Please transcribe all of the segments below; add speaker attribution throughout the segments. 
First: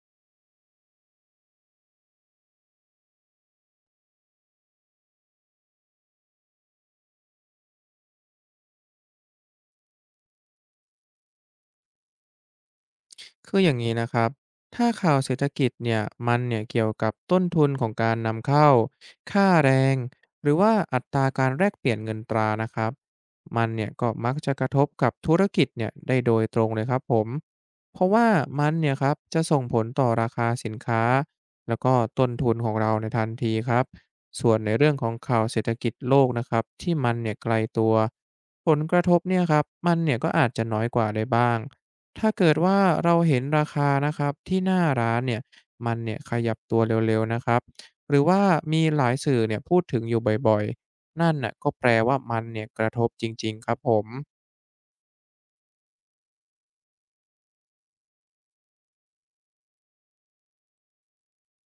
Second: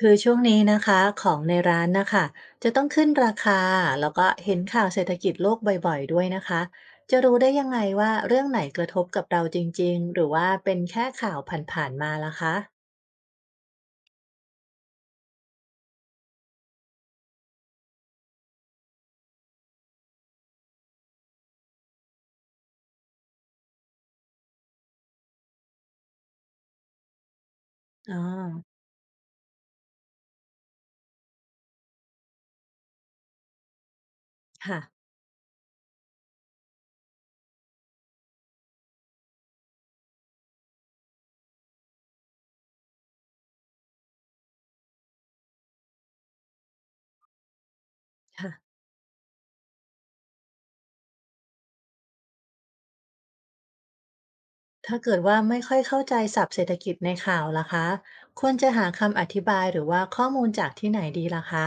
Speaker 1: คือช่วงนี้นะคะของในร้านนะคะจะต้องขึ้นราคาแล้วก็เห็นข่าวเศรษฐกิจโลกบ่อยๆด้วยนะคะจะรู้ได้ยังไงว่าเรื่องไหนกระทบกับเราจริงๆหรือว่าเป็นแค่ข่าวผ่านๆมาล่ะคะ
Speaker 2: คืออย่างนี้นะครับถ้าข่าวเศรษฐกิจเนี่ยมันเนี่ยเกี่ยวกับต้นทุนของการนำเข้า ค่าแรง หรือว่าอัตราการแลกเปลี่ยนเงินตรานะครับมันเนี่ยก็มักจะกระทบกับธุรกิจเนี่ยได้โดยตรงเลยครับผมเพราะ
Speaker 1: อ๋อ
Speaker 2: ว่ามันเนี่ยครับจะส่งผลต่อราคาสินค้าแล้วก็ต้นทุนของเราในทันทีครับส่วนใน
Speaker 1: ค่ะ
Speaker 2: เรื่องของข่าวเศรษฐกิจโลกนะครับที่มันเนี่ยไกลตัวผลกระทบเนี่ยครับมันเนี่ยก็อาจจะน้อยกว่าได้บ้าง ถ้าเกิดว่าเราเห็นราคานะครับที่หน้าร้านเนี่ยมันเนี่ยขยับตัวเร็วๆนะครับหรือว่า
Speaker 1: ค่ะ
Speaker 2: มีหลายสื่อเนี่ยพูดถึงอยู่บ่อยๆนั่นน่ะก็แปลว่ามันเนี่ยกระทบจริงๆครับผม
Speaker 1: ถ้าเกิดว่าไม่ค่อยเข้าใจศัพท์เศรษฐกิจในข่าวล่ะคะควรจะหาคำอธิบายหรือว่าข้อมูลจากที่ไหนดีล่ะคะ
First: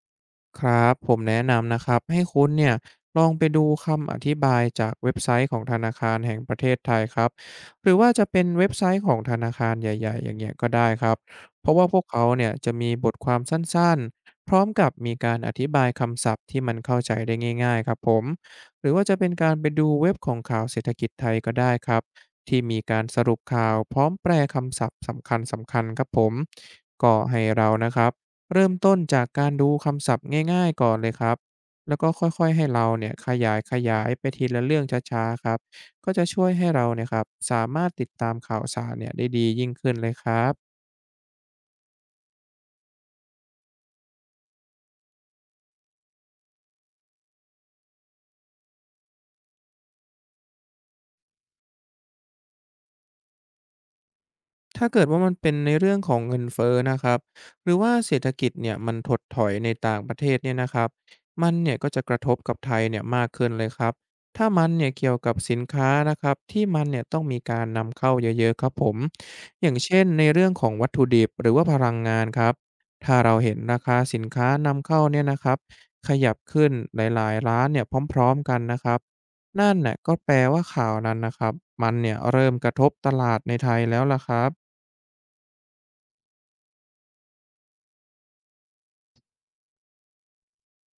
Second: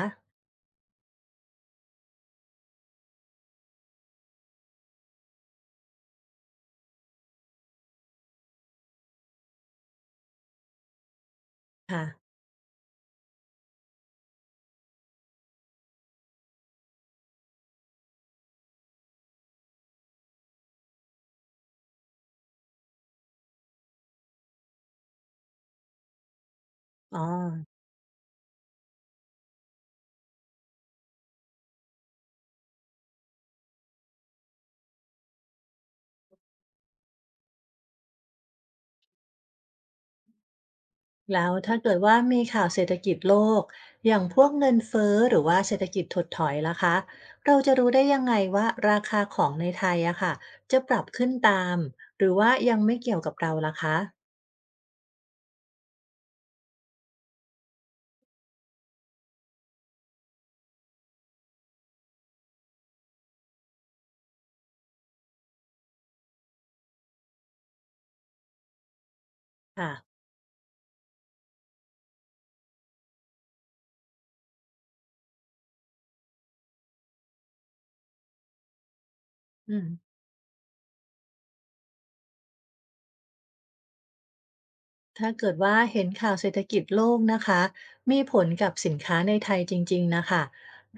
Speaker 2: ครับผมแนะนำนะครับให้คุณเนี่ยลองไปดูคำอธิบายจากเว็บไซต์ของธนาคารแห่งประเทศไทยครับหรือว่าจะเป็นเว็บไซต์ของธนาคารใหญ่ๆอย่างเงี้ยก็ได้ครับเพราะว่าพว
Speaker 1: ค่ะ
Speaker 2: กเขาเนี่ยจะมีบทความสั้นๆพร้อมกับมีการอธิบายคำศัพท์ที่มันเข้าใจได้ง่ายๆครับผมหรือว่าจะเป็นการไปดูเว็บของข่าวเศรษฐกิจไทยก็ได้ครับที่มีการสรุปข่าวพร้อมแปลคำศัพท์สำคัญๆครับผมก็
Speaker 1: อ๋อ
Speaker 2: ให้เรานะครับ เริ่มต้นจากการดูคำศัพท์ง่ายๆก่อนเลยครับ แล้วก็ค่อยๆให้เราเนี่ยขยายไปทีละเรื่องช้าๆครับ ก็จะช่วยให้เราเนี่ยครับสามารถติดตามข่าวสารเนี่ยได้ดียิ่งขึ้นเลยครับ
Speaker 1: แล้วถ้าเกิดว่ามีข่าวเศรษฐกิจโลกอย่างพวกเงินเฟ้อหรือว่าเศรษฐกิจถดถอยล่ะคะเราจะรู้ได้ยังไงว่าราคาของในไทยอะค่ะจะปรับขึ้นตามหรือว่ายังไม่เกี่ยวกับเราล่ะคะ
Speaker 2: ถ้าเกิดว่ามันเป็นในเรื่องของเงินเฟ้อนะครับหรือว่าเศรษฐกิจเนี่ยมันถดถอยในต่างประเทศเนี่ยนะครับมันเนี่ยก็จะกระทบกับไทยเนี่ยมากขึ้นเลยครับถ้ามันเนี่ยเกี่ยวกับสินค้านะครับที่มันเนี่ยต้องมีการนำเข้าเยอะๆครับผมอย่าง
Speaker 1: ค่ะ
Speaker 2: เช่นในเรื่องของวัตถุดิบหรือว่าพลังงานครับถ้าเราเห็นราคาสินค้านำเข้าเนี่ยนะครับขยับขึ้นหลายๆร้านเนี่ยพร้อมๆกันนะครับนั่น
Speaker 1: อืม
Speaker 2: น่ะก็แปลว่าข่าวนั้นนะครับมันเนี่ยเริ่มกระทบตลาดในไทยแล้วล่ะครับ
Speaker 1: ถ้าเกิดว่าเห็นข่าวเศรษฐกิจโลกนะคะมีผลกับสินค้าในไทยจริงๆนะคะ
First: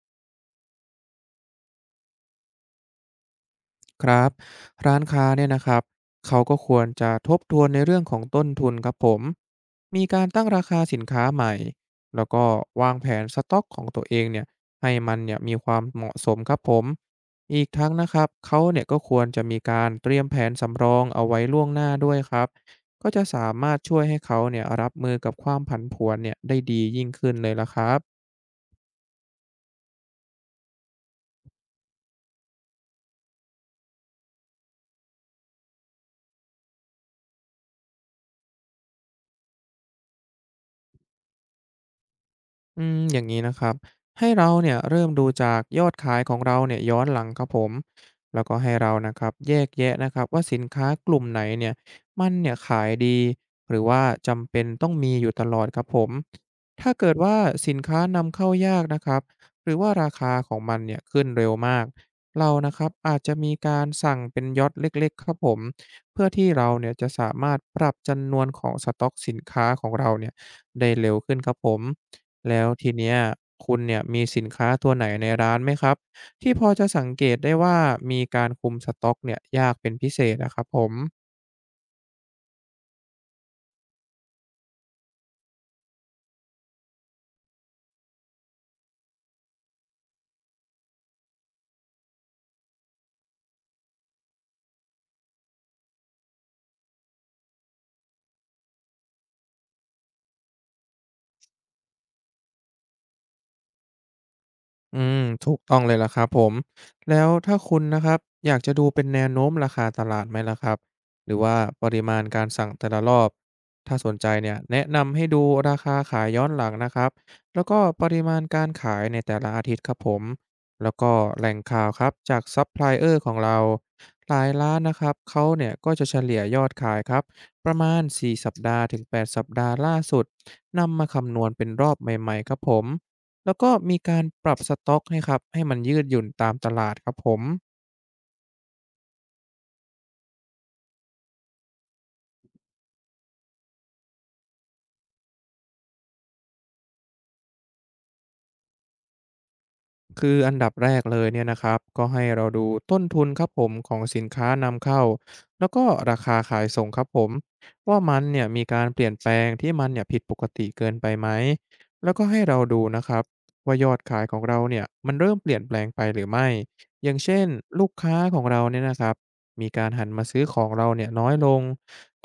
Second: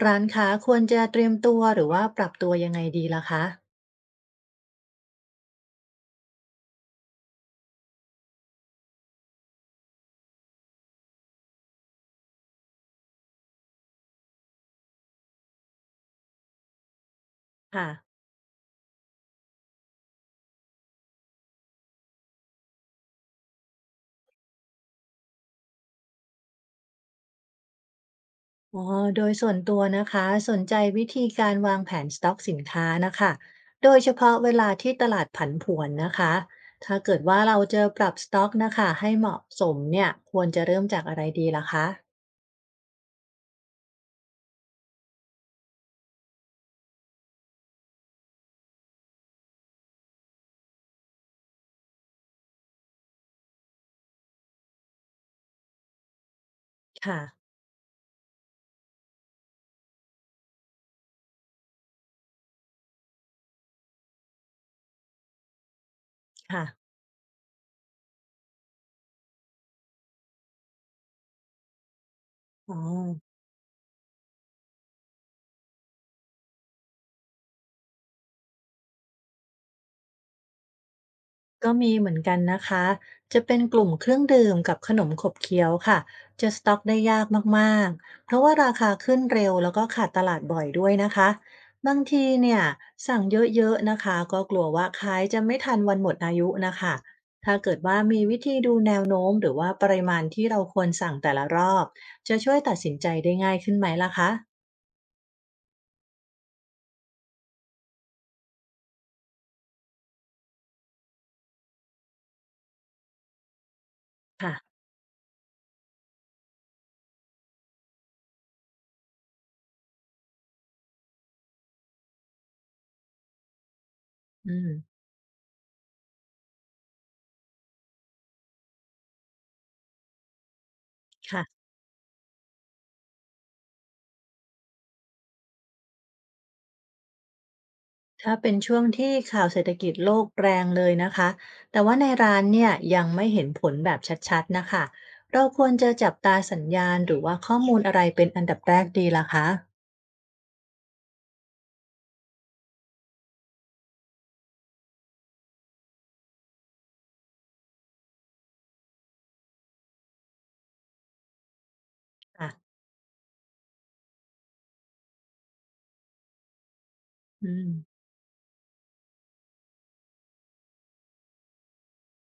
Speaker 1: ร้านค้าควรจะเตรียมตัวหรือว่าปรับตัวยังไงดีล่ะคะ
Speaker 2: ครับร้านค้าเนี่ยนะครับเขาก็ควรจะทบทวนในเรื่องของต้นทุนครับผมมีการตั้งราคาสินค้าใหม่แล้วก็วางแผนสต็อกของตัวเองเนี่ยให้มันเนี่ยมีความเหมาะสมครับผมอีก
Speaker 1: ค่ะ
Speaker 2: ทั้งนะครับเขาเนี่ยก็ควรจะมีการเตรียมแผนสำรองเอาไว้ล่วงหน้าด้วยครับก็จะสามารถช่วยให้เขาเนี่ยรับมือกับความผันผวนเนี่ยได้ดียิ่งขึ้นเลยละครับ
Speaker 1: อ๋อโดยส่วนตัวนะคะสนใจวิธีการวางแผนสต็อกสินค้านะคะ โดยเฉพาะเวลาที่ตลาดผันผวนนะคะ ถ้าเกิดว่าเราจะปรับสต็อกนะคะให้เหมาะสมเนี่ย ควรจะเริ่มจากอะไรดีล่ะคะ
Speaker 2: อย่างนี้นะครับให้เราเนี่ยเริ่มดูจากยอดขายของเราเนี่ยย้อนหลังครับผมแล้วก็ให้เรานะครับแยกแยะนะครับว่าสินค้ากลุ่มไหนเนี่ยมันเนี่ยขายดีหรือว่าจำเป็นต้องมีอยู่ตลอดครับผมถ้าเกิด
Speaker 1: ค่ะ
Speaker 2: ว่าสินค้านำเข้ายากนะครับหรือว่าราคาของมันเนี่ยขึ้นเร็วมากเรานะครับอาจจะมีการสั่งเป็นยอดเล็กๆครับผมเพื่อที่
Speaker 1: ค่ะ
Speaker 2: เราเนี่ยจะสามารถปรับจำนวนของสต็อกสินค้าของเราเนี่ยได้เร็วขึ้นครับผม แล้ว
Speaker 1: อ๋อ
Speaker 2: ทีเนี้ยคุณเนี่ยมีสินค้าตัวไหนในร้านไหมครับที่พอจะสังเกตได้ว่ามีการคุมสต็อกเนี่ยยากเป็นพิเศษนะครับผม
Speaker 1: ก็มีเหมือนกันนะคะ จะเป็นกลุ่มเครื่องดื่มกับขนมขบเคี้ยวค่ะจะสต็อกได้ยากมากๆเพราะว่าราคาขึ้นเร็วแล้วก็ขาดตลาดบ่อยด้วยนะคะบางทีเนี่ยสั่งเยอะๆนะคะก็กลัวว่าขายจะไม่ทันวันหมดอายุนะคะถ้าเกิดว่ามีวิธีดูแนวโน้มหรือว่าปริมาณที่เราควรสั่งแต่ละรอบจะช่วยตัดสินใจได้ง่ายขึ้นไหมล่ะคะ
Speaker 2: ถูกต้องเลยล่ะครับผมแล้วถ้าคุณนะครับอยากจะดูเป็นแนวโน้มราคาตลาดไหมล่ะครับหรือว่าปริมาณการสั่งแต่ละรอบถ้าสนใจเนี่ย
Speaker 1: ค่ะ
Speaker 2: แนะนำให้ดูราคาขายย้อนหลังนะครับแล้วก็ปริมาณการขายในแต่ละอาทิตย์ครับผมแล้วก็แหล่งข่าวครับจากซัพพลายเออร์ของเราหลาย
Speaker 1: อืม
Speaker 2: ร้านนะครับเขาเนี่ยก็จะเฉลี่ยยอดขายครับประมาณ4สัปดาห์ถึง8สัปดาห์ล่าสุดนำมาคำนวณ
Speaker 1: ค่ะ
Speaker 2: เป็นรอบใหม่ๆครับผม แล้วก็มีการปรับสต็อกให้ครับให้มันยืดหยุ่นตามตลาดครับผม
Speaker 1: ถ้าเป็นช่วงที่ข่าวเศรษฐกิจโลกแรงเลยนะคะ แต่ว่าในร้านเนี่ยยังไม่เห็นผลแบบชัดๆนะคะเราควรจะจับตาสัญญาณหรือว่าข้อมูลอะไรเป็นอันดับแรกดีล่ะคะ
Speaker 2: คืออันดับแรกเลยเนี่ยนะครับก็ให้เราดูต้นทุนครับผมของสินค้านำเข้าแล้วก็ราคาขายส่งครับผมว่ามันเนี่ยมีการเปลี่ยนแปลงที่มันเนี่ยผิดปกติเกินไปไหมแล้วก็ให้เรา
Speaker 1: ค่ะ
Speaker 2: ดูนะครับว่ายอดขายของเราเนี่ยมันเริ่มเปลี่ยนแปลงไปหรือไม่อย่างเช่น
Speaker 1: อืม
Speaker 2: ลูกค้าของเราเนี่ยนะครับมีการหันมาซื้อของเราเนี่ยน้อยลง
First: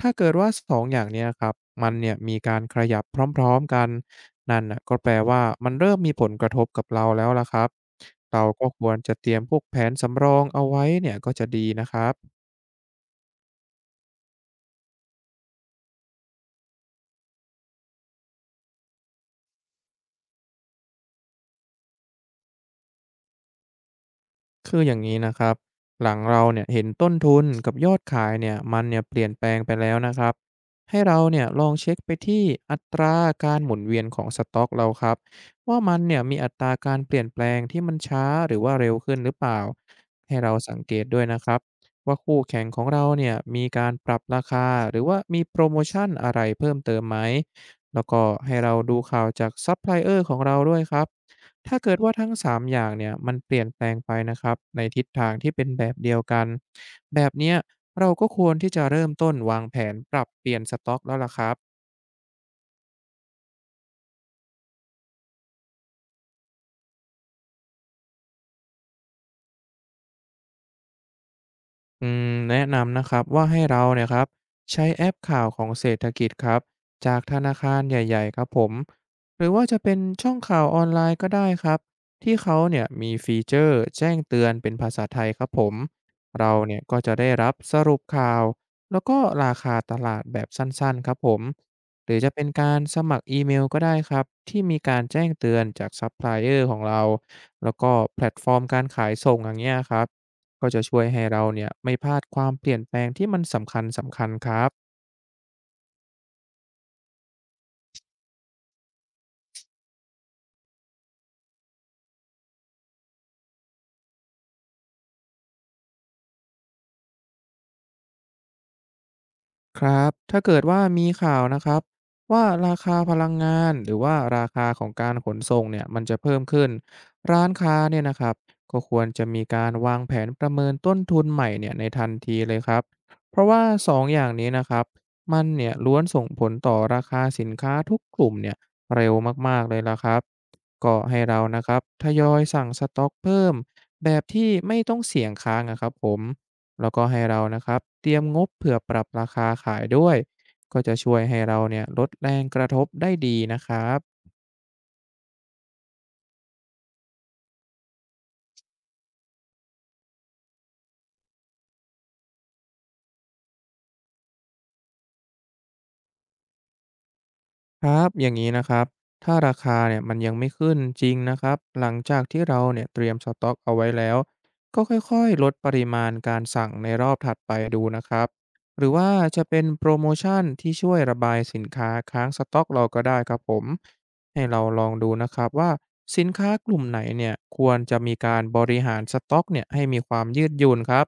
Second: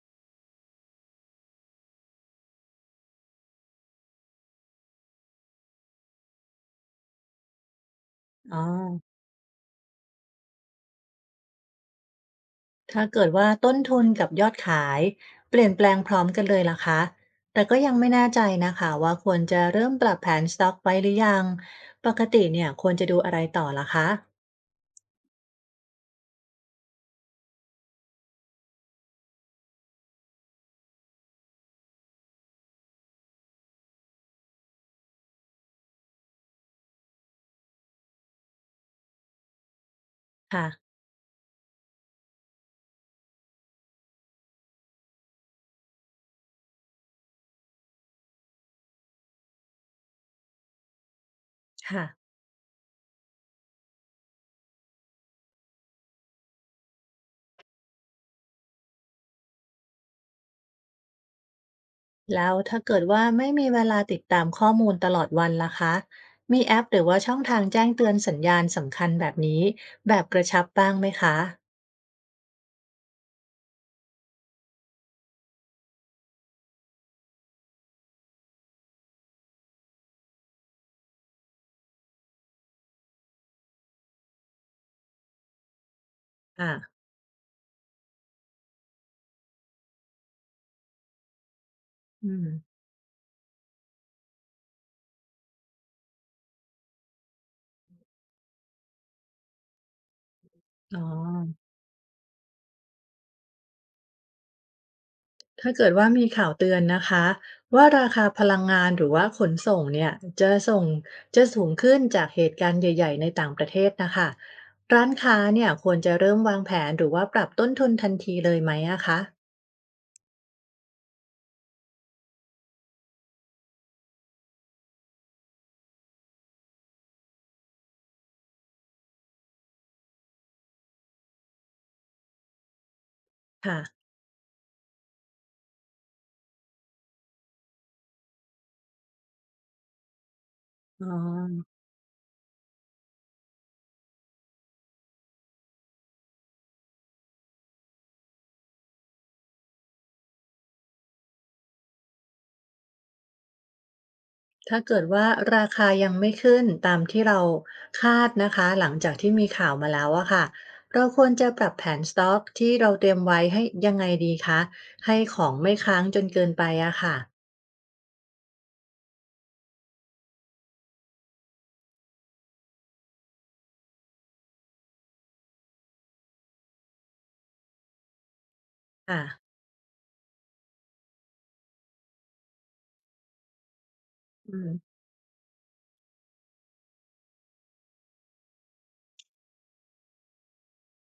Speaker 2: ถ้าเกิดว่า2องอย่างเนี้ยครับมันเนี่ยมีการขยับพร้อมๆกัน นั่นน่ะก็แปลว่ามันเริ่มมีผลกระทบกับเราแล้วล่ะครับเรา
Speaker 1: อ๋อ
Speaker 2: ก็ควรจะเตรียมพวกแผนสำรองเอาไว้เนี่ยก็จะดีนะครับ
Speaker 1: ถ้าเกิดว่าต้นทุนกับยอดขายเปลี่ยนแปลงพร้อมกันเลยล่ะคะแต่ก็ยังไม่แน่ใจนะคะว่าควรจะเริ่มปรับแผนสต็อกไว้หรือยังปกติเนี่ยควรจะดูอะไรต่อล่ะคะ
Speaker 2: คืออย่างนี้นะครับหลังเราเนี่ยเห็นต้นทุนกับยอดขายเนี่ยมันเนี่ยเปลี่ยนแปลงไปแล้วนะครับให้เราเนี่ยลองเช็คไปที่อัตราการหมุนเวียนของสต็อกเราครับว่ามันเนี่ยมีอัตราการเปลี่ยนแปลงที่มันช้าหรือว่าเร็วขึ้นหรือเปล่าให้เรา
Speaker 1: ค่ะ
Speaker 2: สังเกตด้วยนะครับว่าคู่แข่งของเราเนี่ยมีการปรับราคาหรือว่ามีโปรโมชั่นอะไรเพิ่มเติมไหมแล้วก็ให้เราดูข่าวจากซัพพลายเออร์ของเราด้วยครับ ถ้าเกิด
Speaker 1: ค่ะ
Speaker 2: ว่าทั้ง3อย่างเนี่ยมันเปลี่ยนแปลงไปนะครับในทิศทางที่เป็นแบบเดียวกันแบบเนี้ยเราก็ควรที่จะเริ่มต้นวางแผนปรับเปลี่ยนสต็อกแล้วล่ะครับ
Speaker 1: แล้วถ้าเกิดว่าไม่มีเวลาติดตามข้อมูลตลอดวันล่ะคะมีแอปหรือว่าช่องทางแจ้งเตือนสัญญาณสำคัญแบบนี้แบบกระชับบ้างไหมคะ
Speaker 2: อืมแนะนำนะครับว่าให้เราเนี่ยครับใช้แอปข่าวของเศรษฐกิจครับจากธนาคารใหญ่ๆครับผมหรือว่าจะเป็นช่องข่าวออนไลน์ก็ได้ครับที่เขาเนี่ยมีฟีเจอร์แจ้งเตือนเป็นภาษาไทยครับผมเรา
Speaker 1: ค่ะ
Speaker 2: เนี่ยก็จะได้รับสรุปข่าวแล้วก็ราคาตลาดแบบสั้นๆครับผมหรือ
Speaker 1: อื
Speaker 2: จะเป็
Speaker 1: ม
Speaker 2: นการสมัครอีเมลก็ได้ครับที่มีการแจ้งเตือนจากซัพพลายเออร์ของเราแล้วก็แพลตฟอร์มการขายส่งอย่างเงี้ยครับ ก็จะ
Speaker 1: อ๋
Speaker 2: ช่
Speaker 1: อ
Speaker 2: วยให้เราเนี่ยไม่พลาดความเปลี่ยนแปลงที่มันสำคัญครับ
Speaker 1: ถ้าเกิดว่ามีข่าวเตือนนะคะว่าราคาพลังงานหรือว่าขนส่งเนี่ยจะส่งจะสูงขึ้นจากเหตุการณ์ใหญ่ๆในต่างประเทศนะคะร้านค้าเนี่ยควรจะเริ่มวางแผนหรือว่าปรับต้นทุนทันทีเลยไหมอะคะ
Speaker 2: ครับถ้าเกิดว่ามีข่าวนะครับว่าราคาพลังงานหรือว่าราคาของการขนส่งเนี่ยมันจะเพิ่มขึ้นร้านค้าเนี่ยนะครับก็ควรจะมีการวางแผนประเมินต้นทุนใหม่เนี่ยในทันทีเลยครับเพราะว่า
Speaker 1: ค่ะ
Speaker 2: 2องอย่างนี้นะครับมันเนี่ยล้วนส่งผลต่อราคาสินค้าทุกกลุ่มเนี่ยเร็วมากๆเลยละครับก็
Speaker 1: อ๋
Speaker 2: ให้เรานะค
Speaker 1: อ
Speaker 2: รับทยอยสั่งสต็อกเพิ่มแบบที่ไม่ต้องเสี่ยงค้างนะครับผม แล้วก็ให้เรานะครับเตรียมงบเผื่อปรับราคาขายด้วยก็จะช่วยให้เราเนี่ยลดแรงกระทบได้ดีนะครับ
Speaker 1: ถ้าเกิดว่าราคายังไม่ขึ้นตามที่เราคาดนะคะหลังจากที่มีข่าวมาแล้วอะค่ะเราควรจะปรับแผนสต็อกที่เราเตรียมไว้ให้ยังไงดีคะให้ของไม่ค้างจนเกินไปอะค่ะ
Speaker 2: ครับอย่างนี้นะครับถ้าราคาเนี่ยมันยังไม่ขึ้นจริงนะครับหลังจากที่เราเนี่ยเตรียมสต็อกเอาไว้แล้วก็ค่อยๆลดปริมาณการสั่งในรอบถัดไปดูนะครับหรือว่า
Speaker 1: ค่ะ
Speaker 2: จะเป็นโปรโมชั่นที่ช่วยระบายสินค้าค้างสต็อกเราก็ได้ครับผมให้
Speaker 1: อื
Speaker 2: เรา
Speaker 1: ม
Speaker 2: ลองดูนะครับว่าสินค้ากลุ่มไหนเนี่ยควรจะมีการบริหารสต็อกเนี่ยให้มีความยืดหยุ่นครับ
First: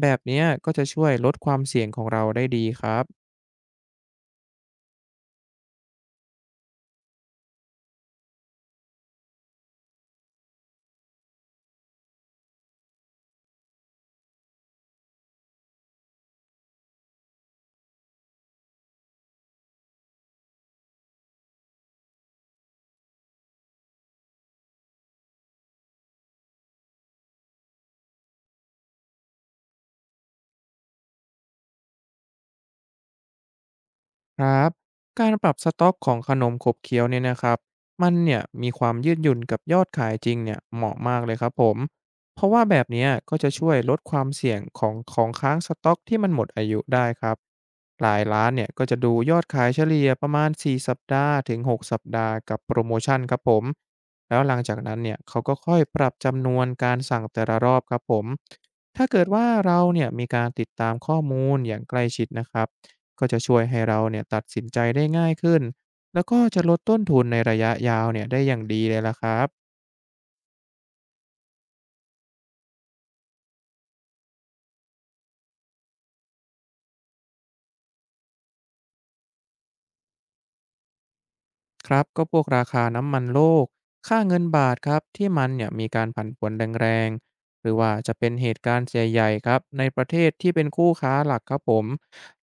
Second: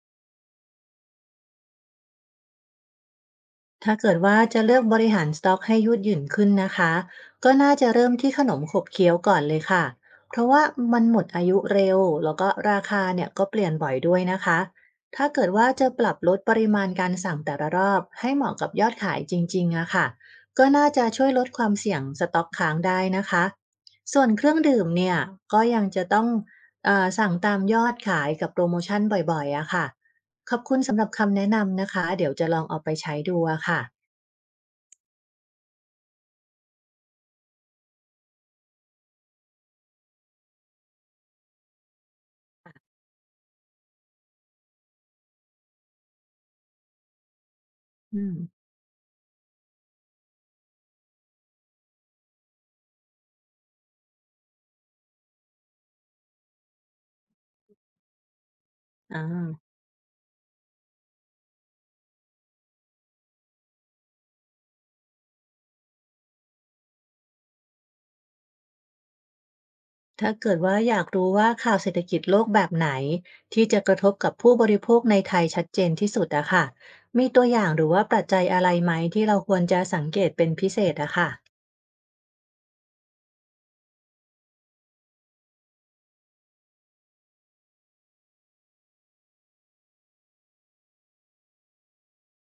Speaker 2: แบบเนี้ยก็จะช่วยลดความเสี่ยงของเราได้ดีครับ
Speaker 1: ถ้าเกิดว่าจะเลือกบริหารสต็อกให้ยืดหยุ่นขึ้นนะคะก็น่าจะเริ่มที่ขนมขบเคี้ยวก่อนเลยค่ะเพราะว่ามันหมดอายุเร็วแล้วก็ราคาเนี่ยก็เปลี่ยนบ่อยด้วยนะคะถ้าเกิดว่าจะปรับลดปริมาณการสั่งแต่ละรอบให้เหมาะกับยอดขายจริงๆอะค่ะก็น่าจะช่วยลดความเสี่ยงสต็อกค้างได้นะคะส่วนเครื่องดื่มเนี่ยก็ยังจะต้องสั่งตามยอดขายกับโปรโมชั่นบ่อยๆอะค่ะขอบคุณสำหรับคำแนะนำนะคะเดี๋ยวจะลองเอาไปใช้ดูอะค่ะ
Speaker 2: ครับการปรับสต็อกของขนมขบเคี้ยวเนี่ยนะครับมันเนี่ยมีความยืดหยุ่นกับยอดขายจริงเนี่ยเหมาะมากเลยครับผมเพราะว่าแบบเนี้ยก็จะช่วยลดความเสี่ยงของของค้างสต็อกที่มันหมดอายุได้ครับหลาย
Speaker 1: อืม
Speaker 2: ร้านเนี่ยก็จะดูยอดขายเฉลี่ยประมาณ4สัปดาห์ถึง6สัปดาห์กับโปรโมชั่นครับผมแล้วหลังจากนั้นเนี่ยเขาก็ค่อยปรับจำนวนการสั่งแต่ละรอบครับผมถ้า
Speaker 1: อา
Speaker 2: เกิดว่าเราเนี่ยมีการติดตามข้อมูลอย่างใกล้ชิดนะครับ ก็จะช่วยให้เราเนี่ยตัดสินใจได้ง่ายขึ้น แล้วก็จะลดต้นทุนในระยะยาวเนี่ยได้อย่างดีเลยล่ะครับ
Speaker 1: ถ้าเกิดว่าอยากรู้ว่าข่าวเศรษฐกิจโลกแบบไหนที่จะกระทบกับผู้บริโภคในไทยชัดเจนที่สุดอะค่ะมีตัวอย่างหรือว่าปัจจัยอะไรไหมที่เราควรจะสังเกตเป็นพิเศษอะค่ะ
Speaker 2: ครับก็พวกราคาน้ำมันโลกค่าเงินบาทครับที่มันเนี่ยมีการผันผวนแรงๆหรือว่าจะเป็นเหตุการณ์เสียใหญ่ครับในประเทศที่เป็นคู่ค้าหลักครับผม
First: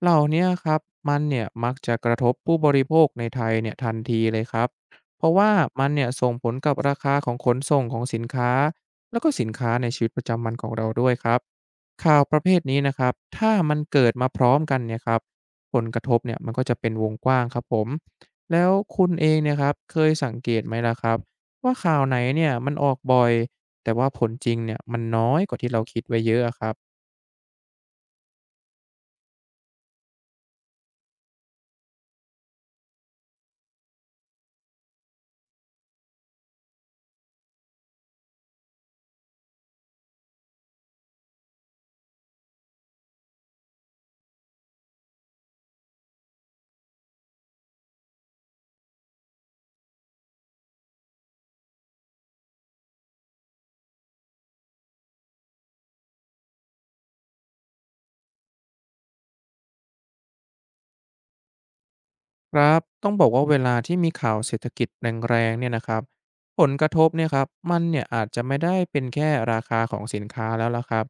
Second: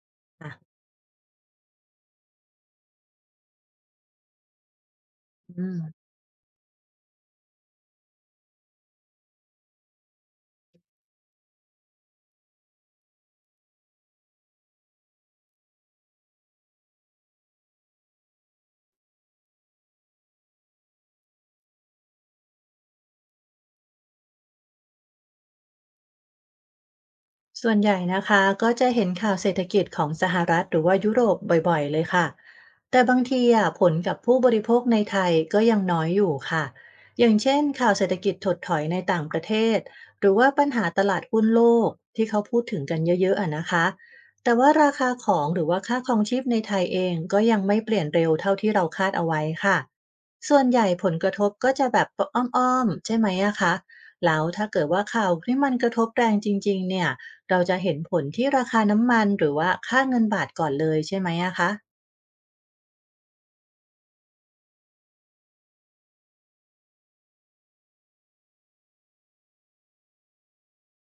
Speaker 2: เหล่าเนี้ยค
Speaker 1: ค่ะ
Speaker 2: รับมันเนี่ยมักจะกระทบผู้บริโภคในไทยเนี่ยทันทีเลยครับเพราะว่า
Speaker 1: อื
Speaker 2: มันเนี่
Speaker 1: ม
Speaker 2: ยส่งผลกับราคาของขนส่งของสินค้าแล้วก็สินค้าในชีวิตประจำวันของเราด้วยครับข่าวประเภทนี้นะครับถ้ามันเกิดมาพร้อมกันเนี่ยครับผลกระทบเนี่ยมันก็จะเป็นวงกว้างครับผม แล้วคุณเองเนี่ยครับเคยสังเกตไหมล่ะครับว่าข่าวไหนเนี่ยมันออกบ่อยแต่ว่าผลจริงเนี่ยมันน้อยกว่าที่เราคิดไว้เยอะอะครับ
Speaker 1: ส่วนใหญ่นะคะก็จะเห็นข่าวเศรษฐกิจของสหรัฐหรือว่ายุโรปบ่อยๆเลยค่ะแต่บางทีอ่ะผลกับผู้บริโภคในไทยก็ยังน้อยอยู่ค่ะอย่างเช่นข่าวเศรษฐกิจถดถอยในต่างประเทศหรือว่าปัญหาตลาดหุ้นโลกที่เขาพูดถึงกันเยอะๆอะนะคะแต่ว่าราคาของหรือว่าค่าครองชีพในไทยเองก็ยังไม่เปลี่ยนเร็วเท่าที่เราคาดเอาไว้ค่ะส่วนใหญ่ผลกระทบก็จะแบบอ้อมๆใช่ไหมอะคะแล้วถ้าเกิดว่าข่าวที่มันกระทบแรงจริงๆเนี่ย เราจะเห็นผลที่ราคาน้ำมันหรือว่าค่าเงินบาทก่อนเลยใช่ไหมอะคะ
Speaker 2: ครับต้องบอกว่าเวลาที่มีข่าวเศรษฐกิจแรงๆเนี่ยนะครับผลกระทบเนี่ยครับมันเนี่ยอาจจะไม่ได้เป็นแค่ราคาของสินค้าแล้วล่ะครับ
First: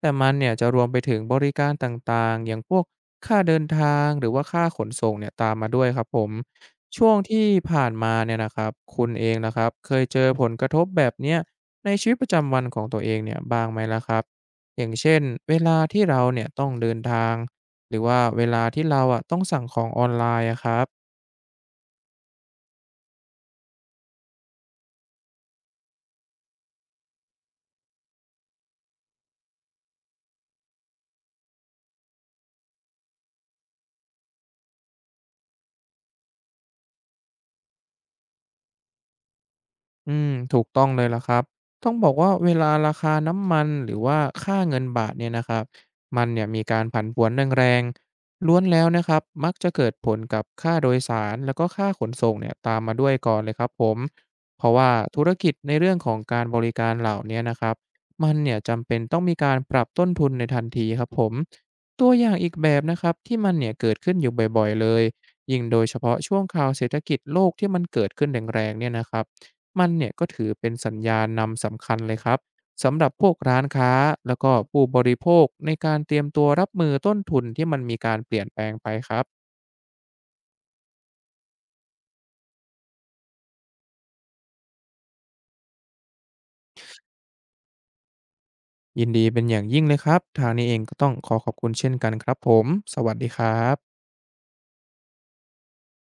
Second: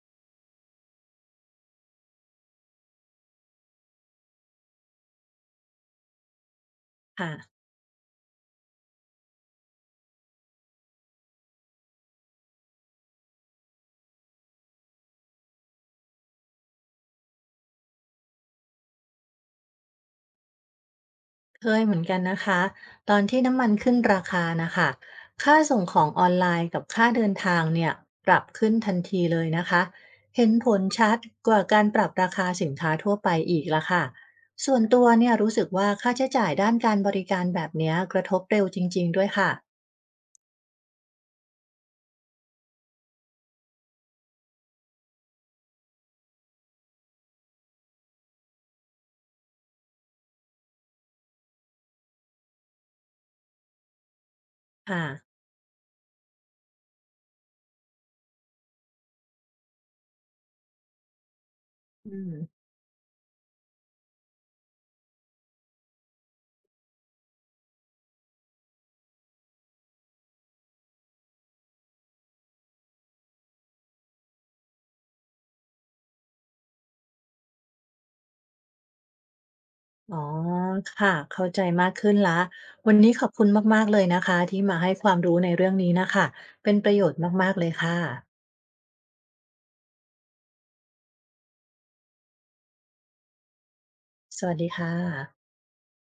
Speaker 2: แต่มันเนี่ยจะรวมไปถึงบริการต่างๆอย่างพวกค่าเดินทางหรือว่าค่าขนส่งเนี่ยตามมาด้วยครับผมช่วงที่
Speaker 1: ค่ะ
Speaker 2: ผ่านมาเนี่ยนะครับคุณเองนะครับเคยเจอผลกระทบแบบเนี้ยในชีวิตประจำวันของตัวเองเนี่ยบ้างไหมล่ะครับอย่างเช่นเวลาที่เราเนี่ยต้องเดินทางหรือว่าเวลาที่เราอะต้องสั่งของออนไลน์อะครับ
Speaker 1: เคยเหมือนกันนะคะตอนที่น้ำมันขึ้นราคานะคะค่าส่งของออนไลน์กับค่าเดินทางเนี่ยปรับขึ้นทันทีเลยนะคะเห็นผลชัดกว่าการปรับราคาสินค้าทั่วไปอีกละค่ะส่วนตัวเนี่ยรู้สึกว่าค่าใช้จ่ายด้านการบริการแบบเนี้ยกระทบเร็วจริงๆด้วยค่ะ
Speaker 2: อืมถูกต้องเลยล่ะครับต้องบอกว่าเวลาราคาน้ำมันหรือว่าค่าเงินบาทเนี่ยนะครับมันเนี่ยมีการผันผวนแรงๆล้วนแล้วนะครับมักจะเกิดผลกับค่าโดยสารแล้วก็ค่าขนส่งเนี่ยตามมาด้วยก่อนเลยครับผมเพราะว่า
Speaker 1: ค่ะ
Speaker 2: ธุรกิจในเรื่องของการบริการเหล่าเนี้นะครับมันเนี่ยจำเป็นต้องมีการปรับต้นทุนในทันทีครับผมตั
Speaker 1: อื
Speaker 2: วอย่า
Speaker 1: ม
Speaker 2: งอีกแบบนะครับที่มันเนี่ยเกิดขึ้นอยู่บ่อยๆเลยยิ่งโดยเฉพาะช่วงข่าวเศรษฐกิจโลกที่มันเกิดขึ้นแรงๆเนี่ยนะครับ มันเนี่ยก็ถือเป็นสัญญาณนำสำคัญเลยครับสำหรับพวกร้านค้าแล้วก็ผู้บริโภคในการเตรียมตัวรับมือต้นทุนที่มันมีการเปลี่ยนแปลงไปครับ
Speaker 1: อ๋อค่ะ เข้าใจมากขึ้นแล้ววันนี้ขอบคุณมากๆเลยนะคะที่มาให้ความรู้ในเรื่องนี้นะคะ เป็นประโยชน์มากๆเลยค่ะ
Speaker 2: ยินดีเป็นอย่างยิ่งเลยครับทางนี้เองก็ต้องขอขอบคุณเช่นกันครับผมสวัสดีครับ
Speaker 1: สวัสดีค่ะ